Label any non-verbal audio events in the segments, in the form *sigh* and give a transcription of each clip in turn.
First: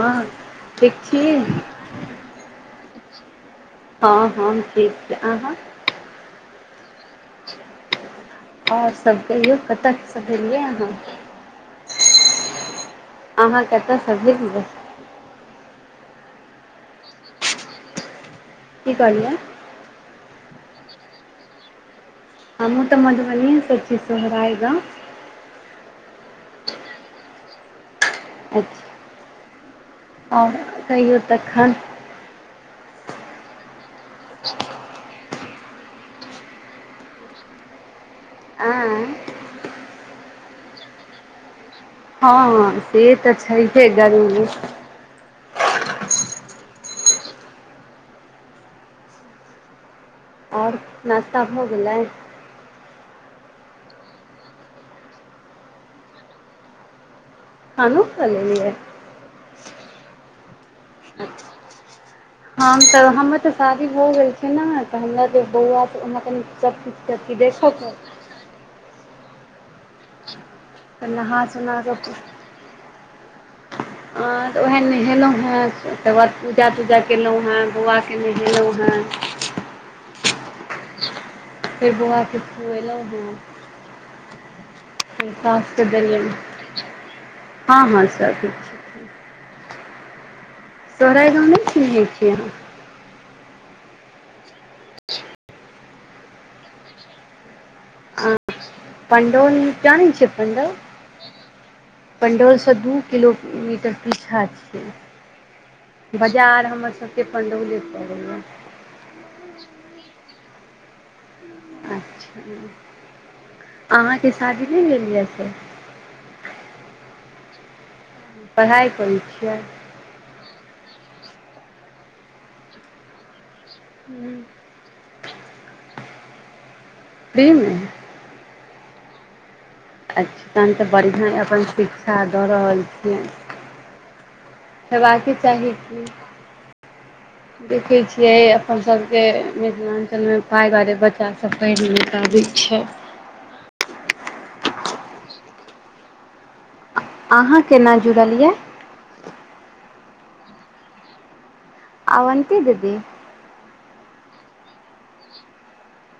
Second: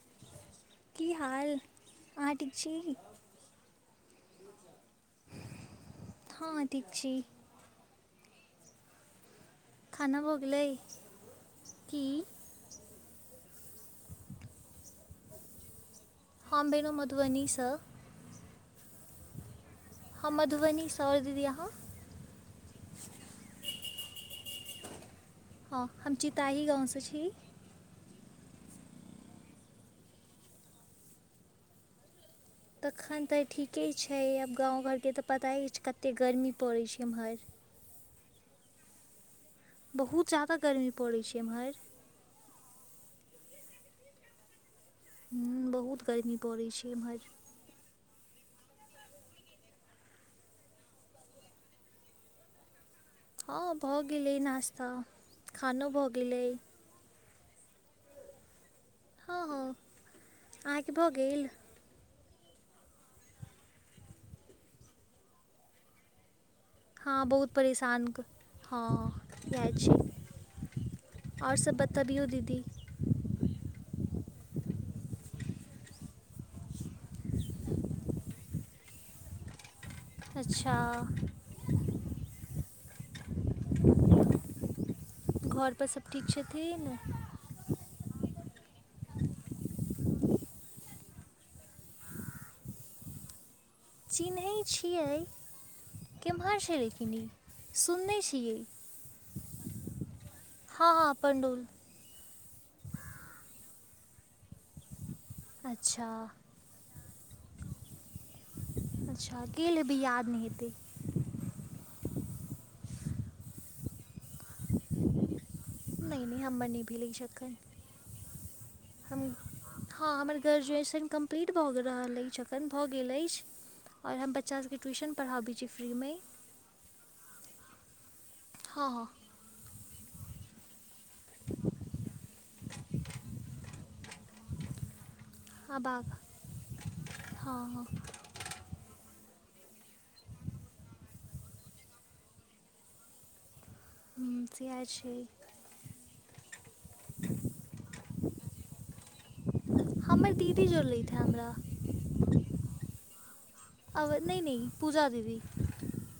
हँ ठीक की छी हाल? अहाँ ठीक छी? हँ हँ हम ठीक छी। अहाँ? हँ ठीक छी। और सब कहियौ? *unintelligible* खाना भऽ गेलै की अहाँ कतऽ सँ भेलियैऽ हम भेलौं मधुबनी सऽ- की कहलियै? हम मधुबनी स और दीदी अहाँ? हमहूँ तऽ मधुबनीये सँ छी सोहराय गाँव हँ हम चितही गाँव सँ छी। अच्छा *unintelligible* आर कहियो तखन? तखन तऽ ठीके छैय अब गाँव घरके तऽ पताये अइछ कत्ते गर्मी पड़ैइ छैय इम्हर। आँय बहुत जादा गर्मी पड़ै छैय एम्हर। हँ से तऽ छैहे गरमी हूँ बहुत गर्मी पड़ै छैय एम्हर। आओर नाश्ता भ गेलैय? हँ भऽ गेलै नास्ता खानो भऽ गेलै। खानोऽ खा लेलियै। हँ- हँ- आंहा के भऽ गेल? हमत- हमर तऽ शादी भऽ गेल छै न तऽ हमरा जे बौआ हमरा कनि सभकिछु हँ अथी बहुत देखयके परेशान क- हँ जाय छी। तऽ नहा और सब सुना कऽ बतबियौ दीदी। हं तऽ वैऽह नहेलौहेँ तकर बाद पूजा- तूजा केलौहें, बौआ के नहेलहुँहेँ अच्छा। फेर बौआ के खुएलौहें। घर पर सब ठीक छथिन? हँ हँ सब ठीक छैय। सोहराय गाँव नेैय चिन्हैय छियै अहां? चिन्है छियै, केम्हर छैय लेकिन इ? सुनने अहाँ छियै, पण्डौल जानै छियै हँ हँ पण्डौल पण्डौल सँ दू किलो-मीटर पीछा छियै। अच्छा बजार हमर सबके पण्डौले पड़ैयैऽ। अच्छा गेल हेबै, याद नैय हेतै। अच्छा, अहाँके शादी नैय भेल यैऽ से? नैइ- नैइ हमर नैय भेल अइछ एख्खन। पढ़ाय करै छियै? हँ हमर ग्रेजुएशन कम्प्लीट भऽ गे-र रहल अइछ अखन भऽ गेल अइछ। और हम बच्चा सबके ट्यूशन पढ़ाबै छी फ्री मे। फ्रीमे? हँ -हँ- अच्छा तहन तऽ बढ़ियां अपन शिक्षा दऽ रहल छियै। हेबाके चाही आब की हँ *unintelligible* हँ देखै छी। यै अपन सबके मिथिलांचल मे पाय द्वारे बच्चा सब पैढ़ नैय पाबै छैय। हूँ सेहा छैय। आहाँ केना जुड़ल याऽ? हमर दीदी जोड़लेैथ हे हमरा। अवनती दीदी? अव नैय- नैय पूजा दीदी *unintelligible*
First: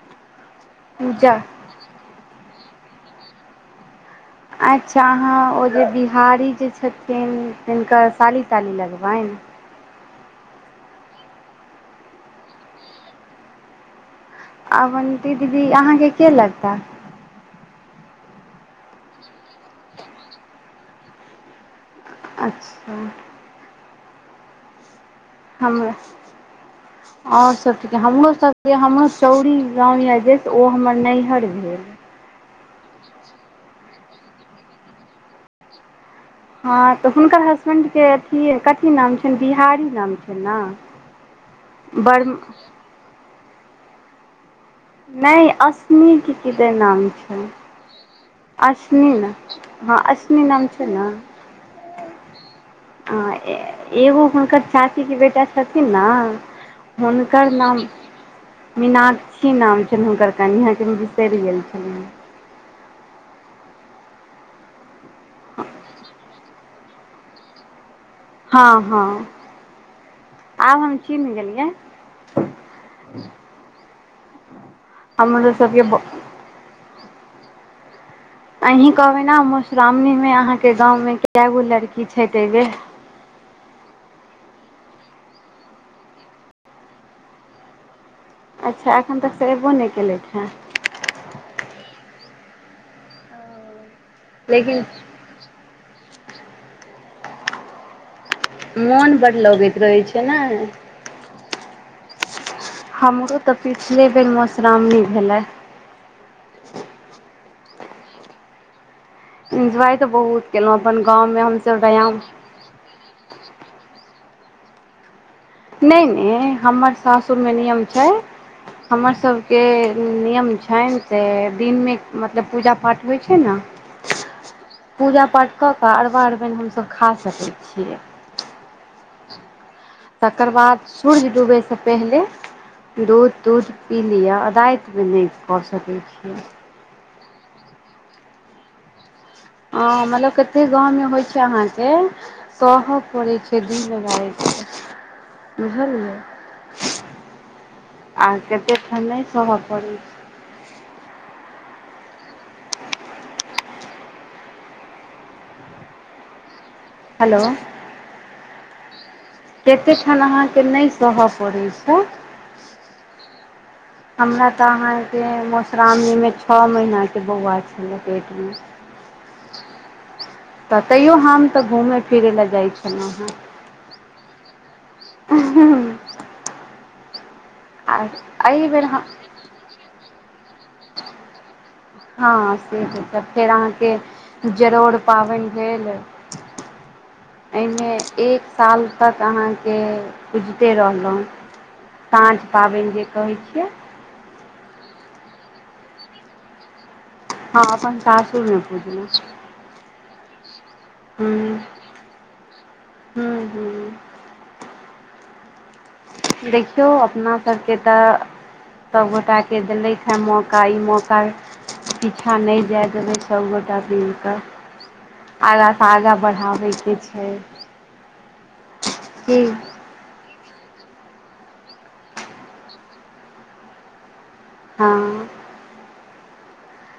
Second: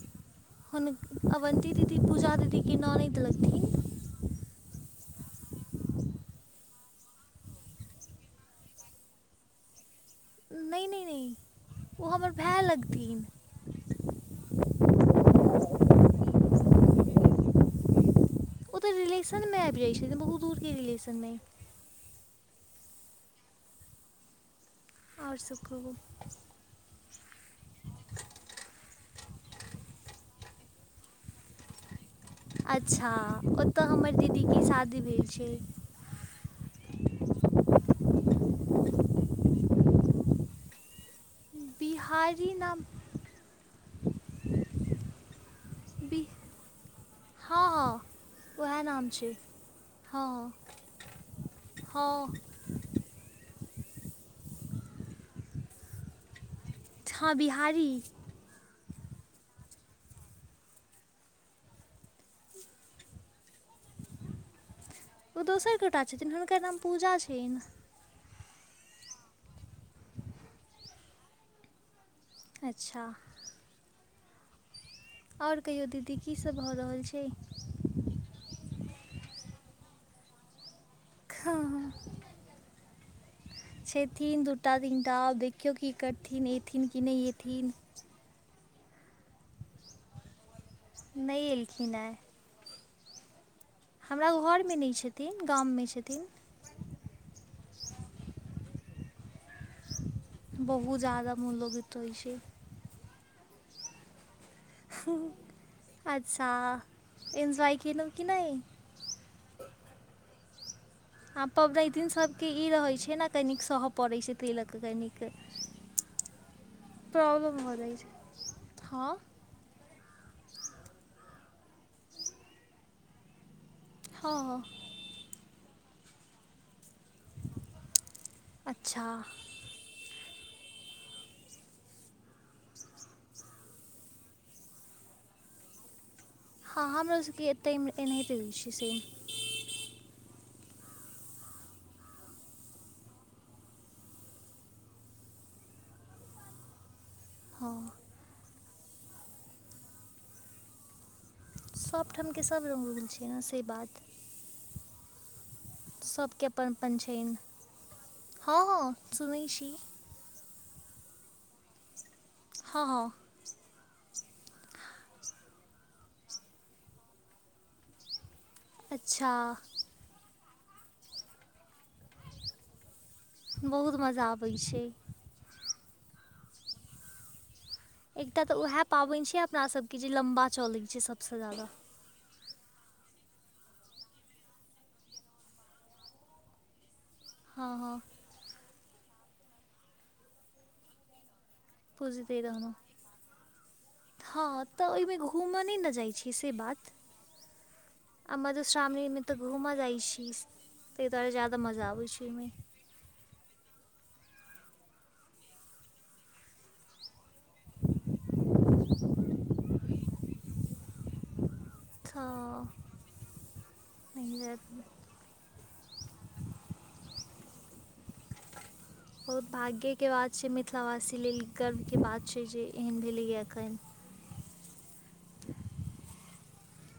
हुन पूजा अवन ती दीदी पूजा दीदी कि ननैद लगथिन। अच्छा आहाँ ओ जे बिहारी जे छथिन तिनकर साली-ताली लगबैन? नैय -नैय-नैय ओ हमर भाए लगथिन। आवनती दीदी आहाँके के लगता? ओतऽ रिलेशनमे अैब जाइत छथिन बहुत दूरके रिलेशन मे। अच्छा आओर सब कहू हमरा *unintelligible* आओर सब ठीक। हमरो सबके हमरो चौरी गाँव यऽ जे ओ हमर नैहर भेल। अच्छा ओतऽ हमर दीदीके शादी भेल छै। हँ तऽ हुनकर हसबैंडके अथी-कथी नाम छैन बिहारी नाम छैन न? बिहारी नाम नहि असमीक बि के किदेन नाम छैन? हँ हँ उएह नाम अशनि ने छै हँ अशनि नाम छै ने हँ *unintelligible* ह एगो हुनकर चाचीके बेटा छथिन न हँ हुनकर नाम बिहारी मीनाक्षी नाम छैन हुनकर कनियाँ के बिसरि गेल छलियऽ। ओ दोसर गोटा छथिन हुनकर नाम पूजा छैन। हँ-हँ आब हम चीन्ह गेलियै अच्छा हमरो ओर सभके कहियो दीदी की सब भऽ रहल छै? अहीँ कहबै ने मधुश्रावणीमे अहाँके गाँवमे कए गो छै लड़की छै तै बेे। छथिन दूटा, तीनटा आब देखियौ की करथिन एथिन कि नैह एथिन। अच्छा एखन तक से एबो नहि केलथि हँ। नहि एलखिन हँ। हमरा घरमे लेकिन नैह छथिन गाममे छथिन। मोन बड्ड लगैत रहै छै। ने बहुत ज्यदा मोन लगईत होइ छै। हमरो तऽ पिछले बेर मधुश्रावणी भेले। अच्छा एन्जॉय केलहुँ कि नै? इन्जॉय तऽ बहुत केलहुँ अपन गामवमे हमसभ रयाम के इ रहे छै ने कनिक सहऽ पड़े छै तय लऽ क कनिक केऽ *unintelligible* नहि-नहि हमर सासुरमे नियम छै हमर हँ सब के नियम छैन से दिनमे मतलब पूजा पाठ होइ छै न। हँ-हँ पूजा पाठ कऽ कऽ अरबा अरबैन हमसभ खा सकै छियै। अच्छा तकर बाद सूर्य डूबयसँ पहिले दूध-तूध पी लिअ, राइत मे नैह कर सकैत छी। हँ हमरो सभ के एतहि एनाहिते होय छै सेम। हँ मतलब कते गाँवमे होइ छै अहाँके। सहऽ पड़ै छै दिन राइत बुझलियै? हँ आ कतेक ठन नय सह ऽ पड़े छय सभठमके सभ रंग होइ छै ने से बात। सभके अपन अपन छैन। हेलो हँ सुनै छी केते ठाम अहाँकेँ नहि सहय पड़ैत छै। हँ -हँ हमरा तऽ अहाँके मधुश्रवणीमे छओ महीनाके बौआ छलै पेटमे। अच्छा तऽ तैयो हम तऽ घूमय फिरै लए जाइ छलहुँ हां। बहुत मजा अबै छै। *unintelligible* एकटा आ तऽ एहि उएह बेर हम पाबैन छियै अपनासभके जे लम्बा चलै छै सभसँ ज्यादा। हँ से तऽ फेर अहाँके जरौर पाबनि भेल। *inaudible* अइ मे एक साल तक अहाँके पुजिते रहलहुँ। साँझ पूजिते रहलौ। पाबनि जे कहै छियै हँ तऽ ओहिमे घूमऽ नहि ने जाय छियै से बात। हम अपन सासुर मे भेजने छी। घूमऽ जाय छी तहि दुआरे ज्यादा मजा आबैत छैय ओहिमे। हू हू देखियौ अपना सबके तऽ सभ गोटाके देलीइथ हँ मौका ई मौका पीछाँ नहि तऽ जाय देबै सब गोटा मिल कऽ आगाँ सँ आगाँ बढ़ाबैके छैय। बहुत भाग्य के बात छैय मिथिलावासी लेल गर्वके बात छैय जे एहन भेलैये एखन। हँ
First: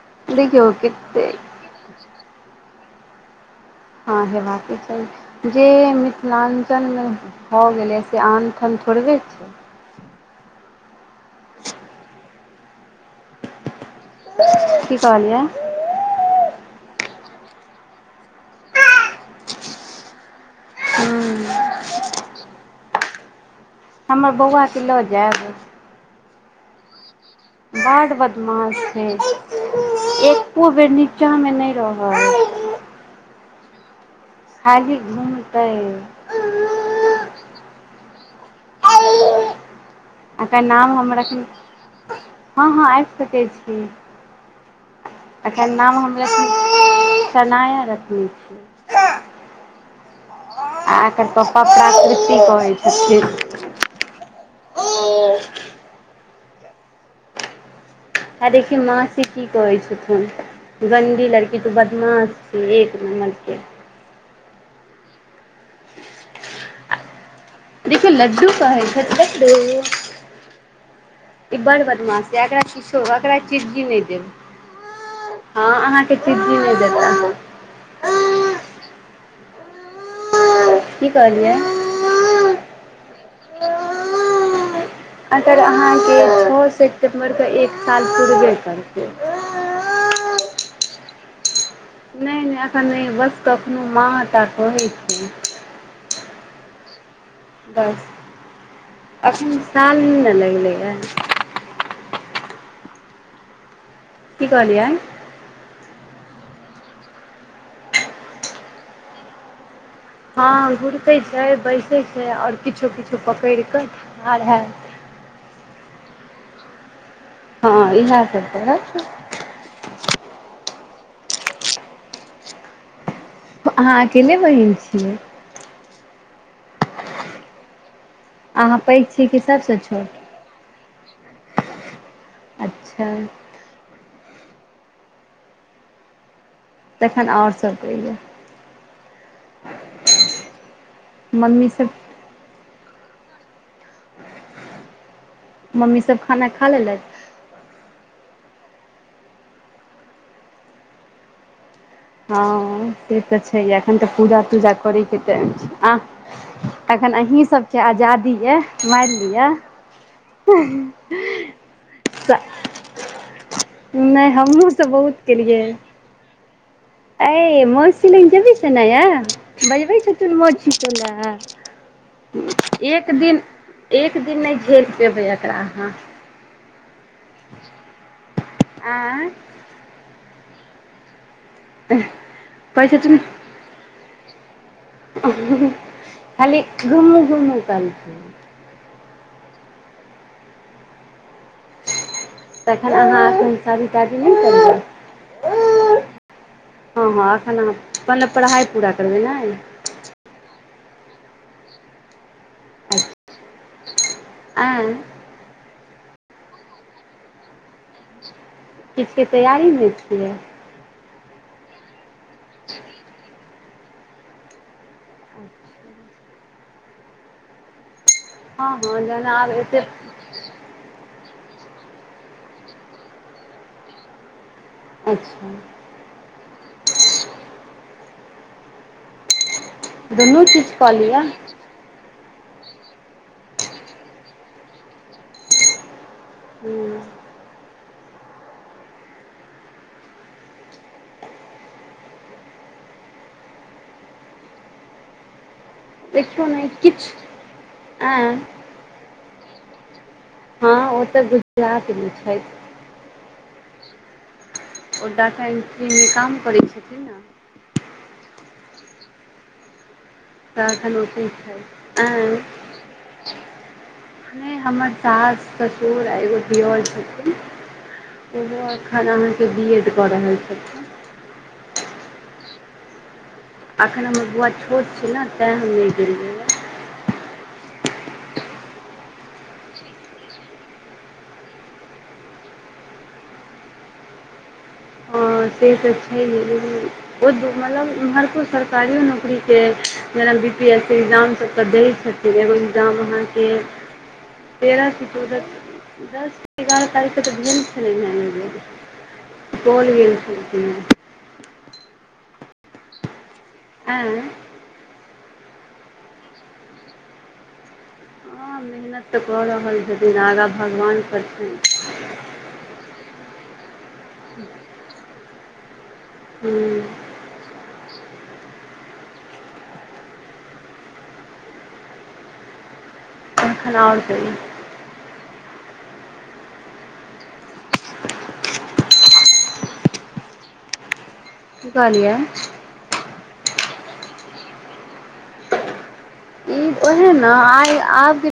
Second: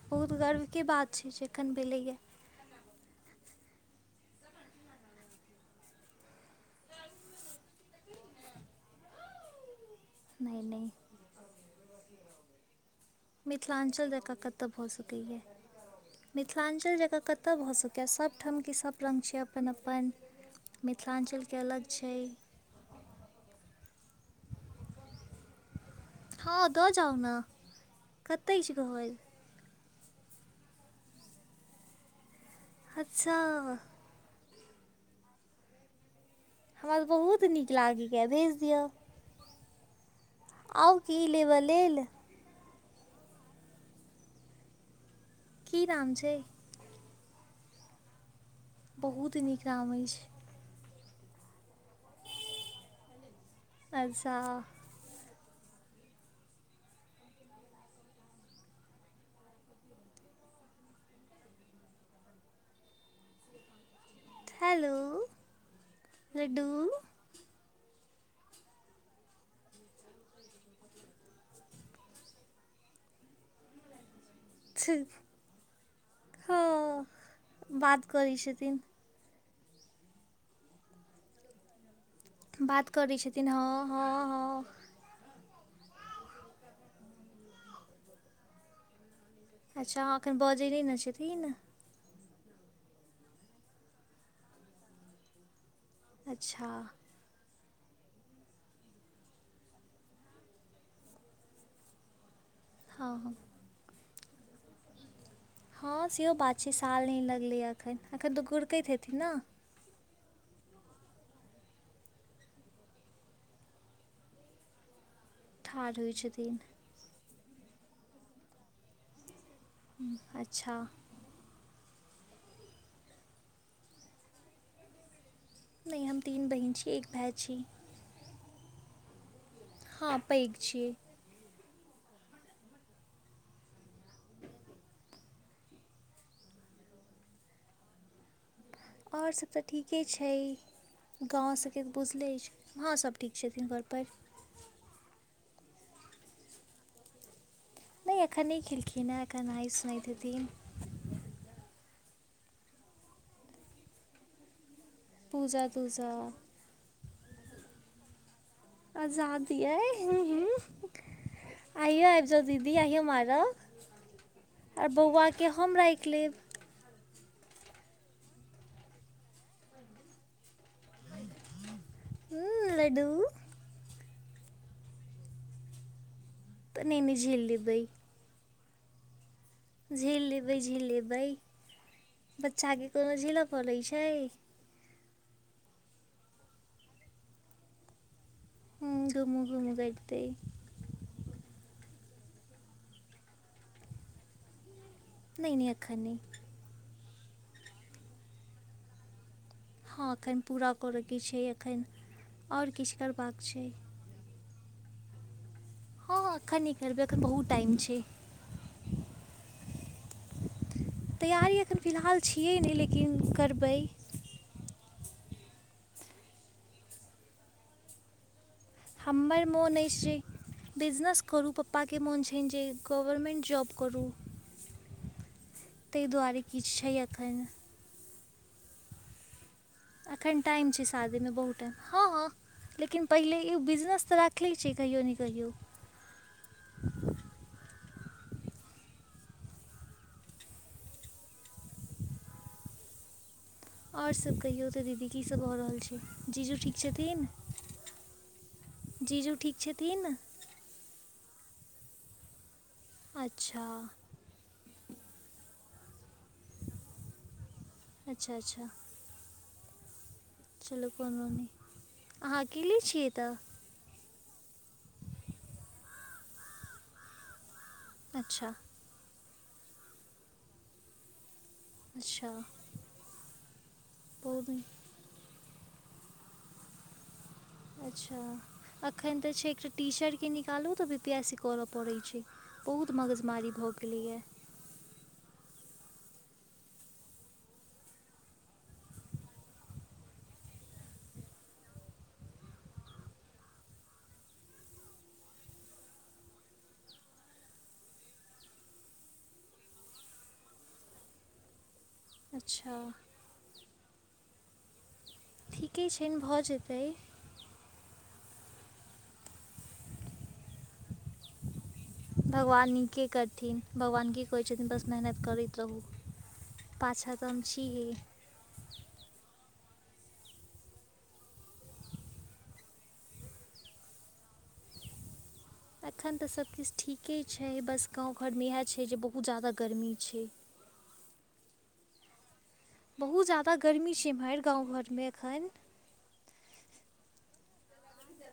बहुत देखियौ गर्वके बात छैय कतेक जखन भेलैये हँ से बात तऽ छैय। जे मिथिलांचल मे भऽ गेलै से आन ठन थोड़बे छैय। नहि -नहि *inaudible* मिथिलांचल जेकाँ कतऽ भऽ की सकैये? कहलियै मिथिलांचल जकाँ कतय भऽ सकैये? सभठाम के सभ रंग छैय अपन अपन। मिथिलांचलके हूँ अलग छैय। हमर बौआके लऽ जायब? हँ दऽ जाउ ने। बड्ड कतऽ अछि बदमाश छैय, घर एको बेर नीचाँ मे नहि रहत। अच्छा खाली घुमतै। हमरा तऽ बहुत नीक लागैयेलिये भेज दिय। एकर नाम आउ हम की रखने लेबऽ लेल। हँ हँ आबि सकै छी अखन की नाम हम रख छै सनाया रखने छी। बहुत नीक नाम अछि। आ ऐकर पपा प्राकृति कहय छथिन्ह। अस्छा। हे देखही मासी की कहय छथुन्ह। गन्दी लड़की तू बदमाश छिही एक नमरके। हेलो। लड्डू देखियो लड्डू कहय छैठ लड्डू। ई बड़ बदमाश ऐ, एकरा किछो एकरा चीजी नहि देब। हं अहाँके चीजी हँ नहि देतथ। बात करै छथिन्ह। की कहलियै। बात करै छथिन्ह हँ-हँ-हँ। अगर अहाँके छह सेप्टेम्बर क एक साल पुरबे करतय। अच्छा एखन बजय नहि न छथिन्ह। नहि -नहि एखन नहि, बस कखनो माँ टा कहै छै। अच्छा। बस, अखन साल नहि ने लगलै हें। हँ हँ। की कहलियै। हँ सेहो बात छै, साल नहि लगलैए एखन, एखन तऽ गुरकैत हेथिन न। हँ गुरकैत छै, बैसै छै, और किछो किछो पकड़ि कऽ ठाढ़ हेत। ठार होइ छथिन। हँ इहे सब करत। हुं अच्छा। अहाँ अकेले बहीन छिय। नइ हम तीन बहिन छी एक भे छी। अहाँ पैघ छी कि सभसँ हँ छोट। पैघ छीय। अच्छा। तखन और सब कहियो। और सब तऽ ठीके छै गाँव मम्मी सबके सब बुझ ले अछि हँ सब ठीक छथिन घरपर। मम्मी सब खाना खा लेलथि। नहि एखन नहि खेलखिन हँ, एखन नहाइ सुनाइत हेथिन। हँ से तऽ छै एखन तऽ पूजा तूजा करै के टाइम पूजा छै आ तूजा एखन अहीं सब के आजादी अय मारि लिए। हे- हें- ह *unintelligible* आययो आबि जाउ दीदी आययो मारब नहि हमहुँ और तऽ बहुत बौआके हम राखि लेब। ऐ मौसी लग जेबही सनाया, बजबै छथिन मौसी तोरा। *inaudible* लड्डू एक दिन एक दिन नहि झेल पेबय एकरा अहाँ। तनी में झेल लेबे। *unintelligible* आँ झेल लेबै, झेल लेबै बच्चाके कहै कोनो झेलय पड़ैत छै। हँ-हँ खाली घुमू-घुमू करतै। ह घूमू-घूमू देखतइ तखन अहाँ एखन शादी-तादी नहि करबै? नहि-नहि एखन नइ। हँ-हँ एखन अहाँ मतलब पढ़ाइ पूरा करबै नइ। हँ एखन पूरा करयके छै अखन, आओर किछु करबाक छै। ऐं हँ-हँ अखन नइ करबै अखन बहुत टाइम छै। किछुके तैयारी में छियै? तैयारी अखन फिलहाल छियै नहि लेकिन करबै। *inaudible* हँ हँ जहन हम्मर आब मोन अछि एतेक जे बिजनेस करू पप्पाके मोन छनि जे गवर्मेंट जॉब करू। अच्छा ताहि दुआरे किछु छै एखन। अखन दुनू टाइम चीज छै कऽ शादी लिअ मे बहुत हँ-हँ लेकिन पहिले इ बिजनेस तऽ राखनेे छी कहियो नहि कहियो। हूँ आओर सभ कहियौ तऽ दीदी कीसभ भऽ रहल छै। देखियौ जीजू ने ठीक छथिन? किछु आँय जीजू ठीक छथिन? हँ ओ तऽ गुजरातमे छैथ। अच्छा ओ डाटा इंट्री के काम करै छथिन ना। अच्छा-अच्छा प्रारथनो कोनो ठीक नहि छै ऐँ अहाँ अकेले छिए तऽ *unintelligible* नहि हमर सास ससुर आ एगो दियर छथिन *unintelligible* अच्छा ओहो अखन अहाँके बी एड कऽ रहल छथिन। अच्छा। *unintelligible* अखन हमर बौआ बहुत नीक छोट छै ने तैं हम नहि गेलियै। अच्छा एखन तऽ छै एकटा टीचर के निकालू तऽ बी पी एस सी करऽ पड़ैत छै। बहुत मगजमारी भऽ गेलैए। *unintelligible* हँ से तऽ छैहे लेकिन *unintelligible* ओ मतलब हर कोइ सरकारियो नौकरीके जेना बी पी एस सी एक्जामसभके दैत छथिन। एगो एग्जाम अहाँके। तेरह से चौदह दस एगारह तारीख के तऽ भेल छलै न ऐ बेर। *unintelligible* सुपौल गेल छलखिन हें। अच्छा एँ। *unintelligible* ठीके छनि भऽ जेतै। हँ मेहनत तऽ कऽ रहल छथिन आगा भगवान करथिन। *unintelligible* भगवान नीके करथिन भगवान की कहैत छथिन बस मेहनत करैत रहू। हुँ पाछा तऽ हम छी ही। तखन आओर कही। एखन तऽ सभकिछ ठीके छै बस गाँव घरमे इएह छै जे बहुत ज्यादा गर्मी छै। की कहलिया? बहुत ज्यादा गर्मी छै भैर गाँव घरमे एखन। ई ओहे नऽ आइ आब के।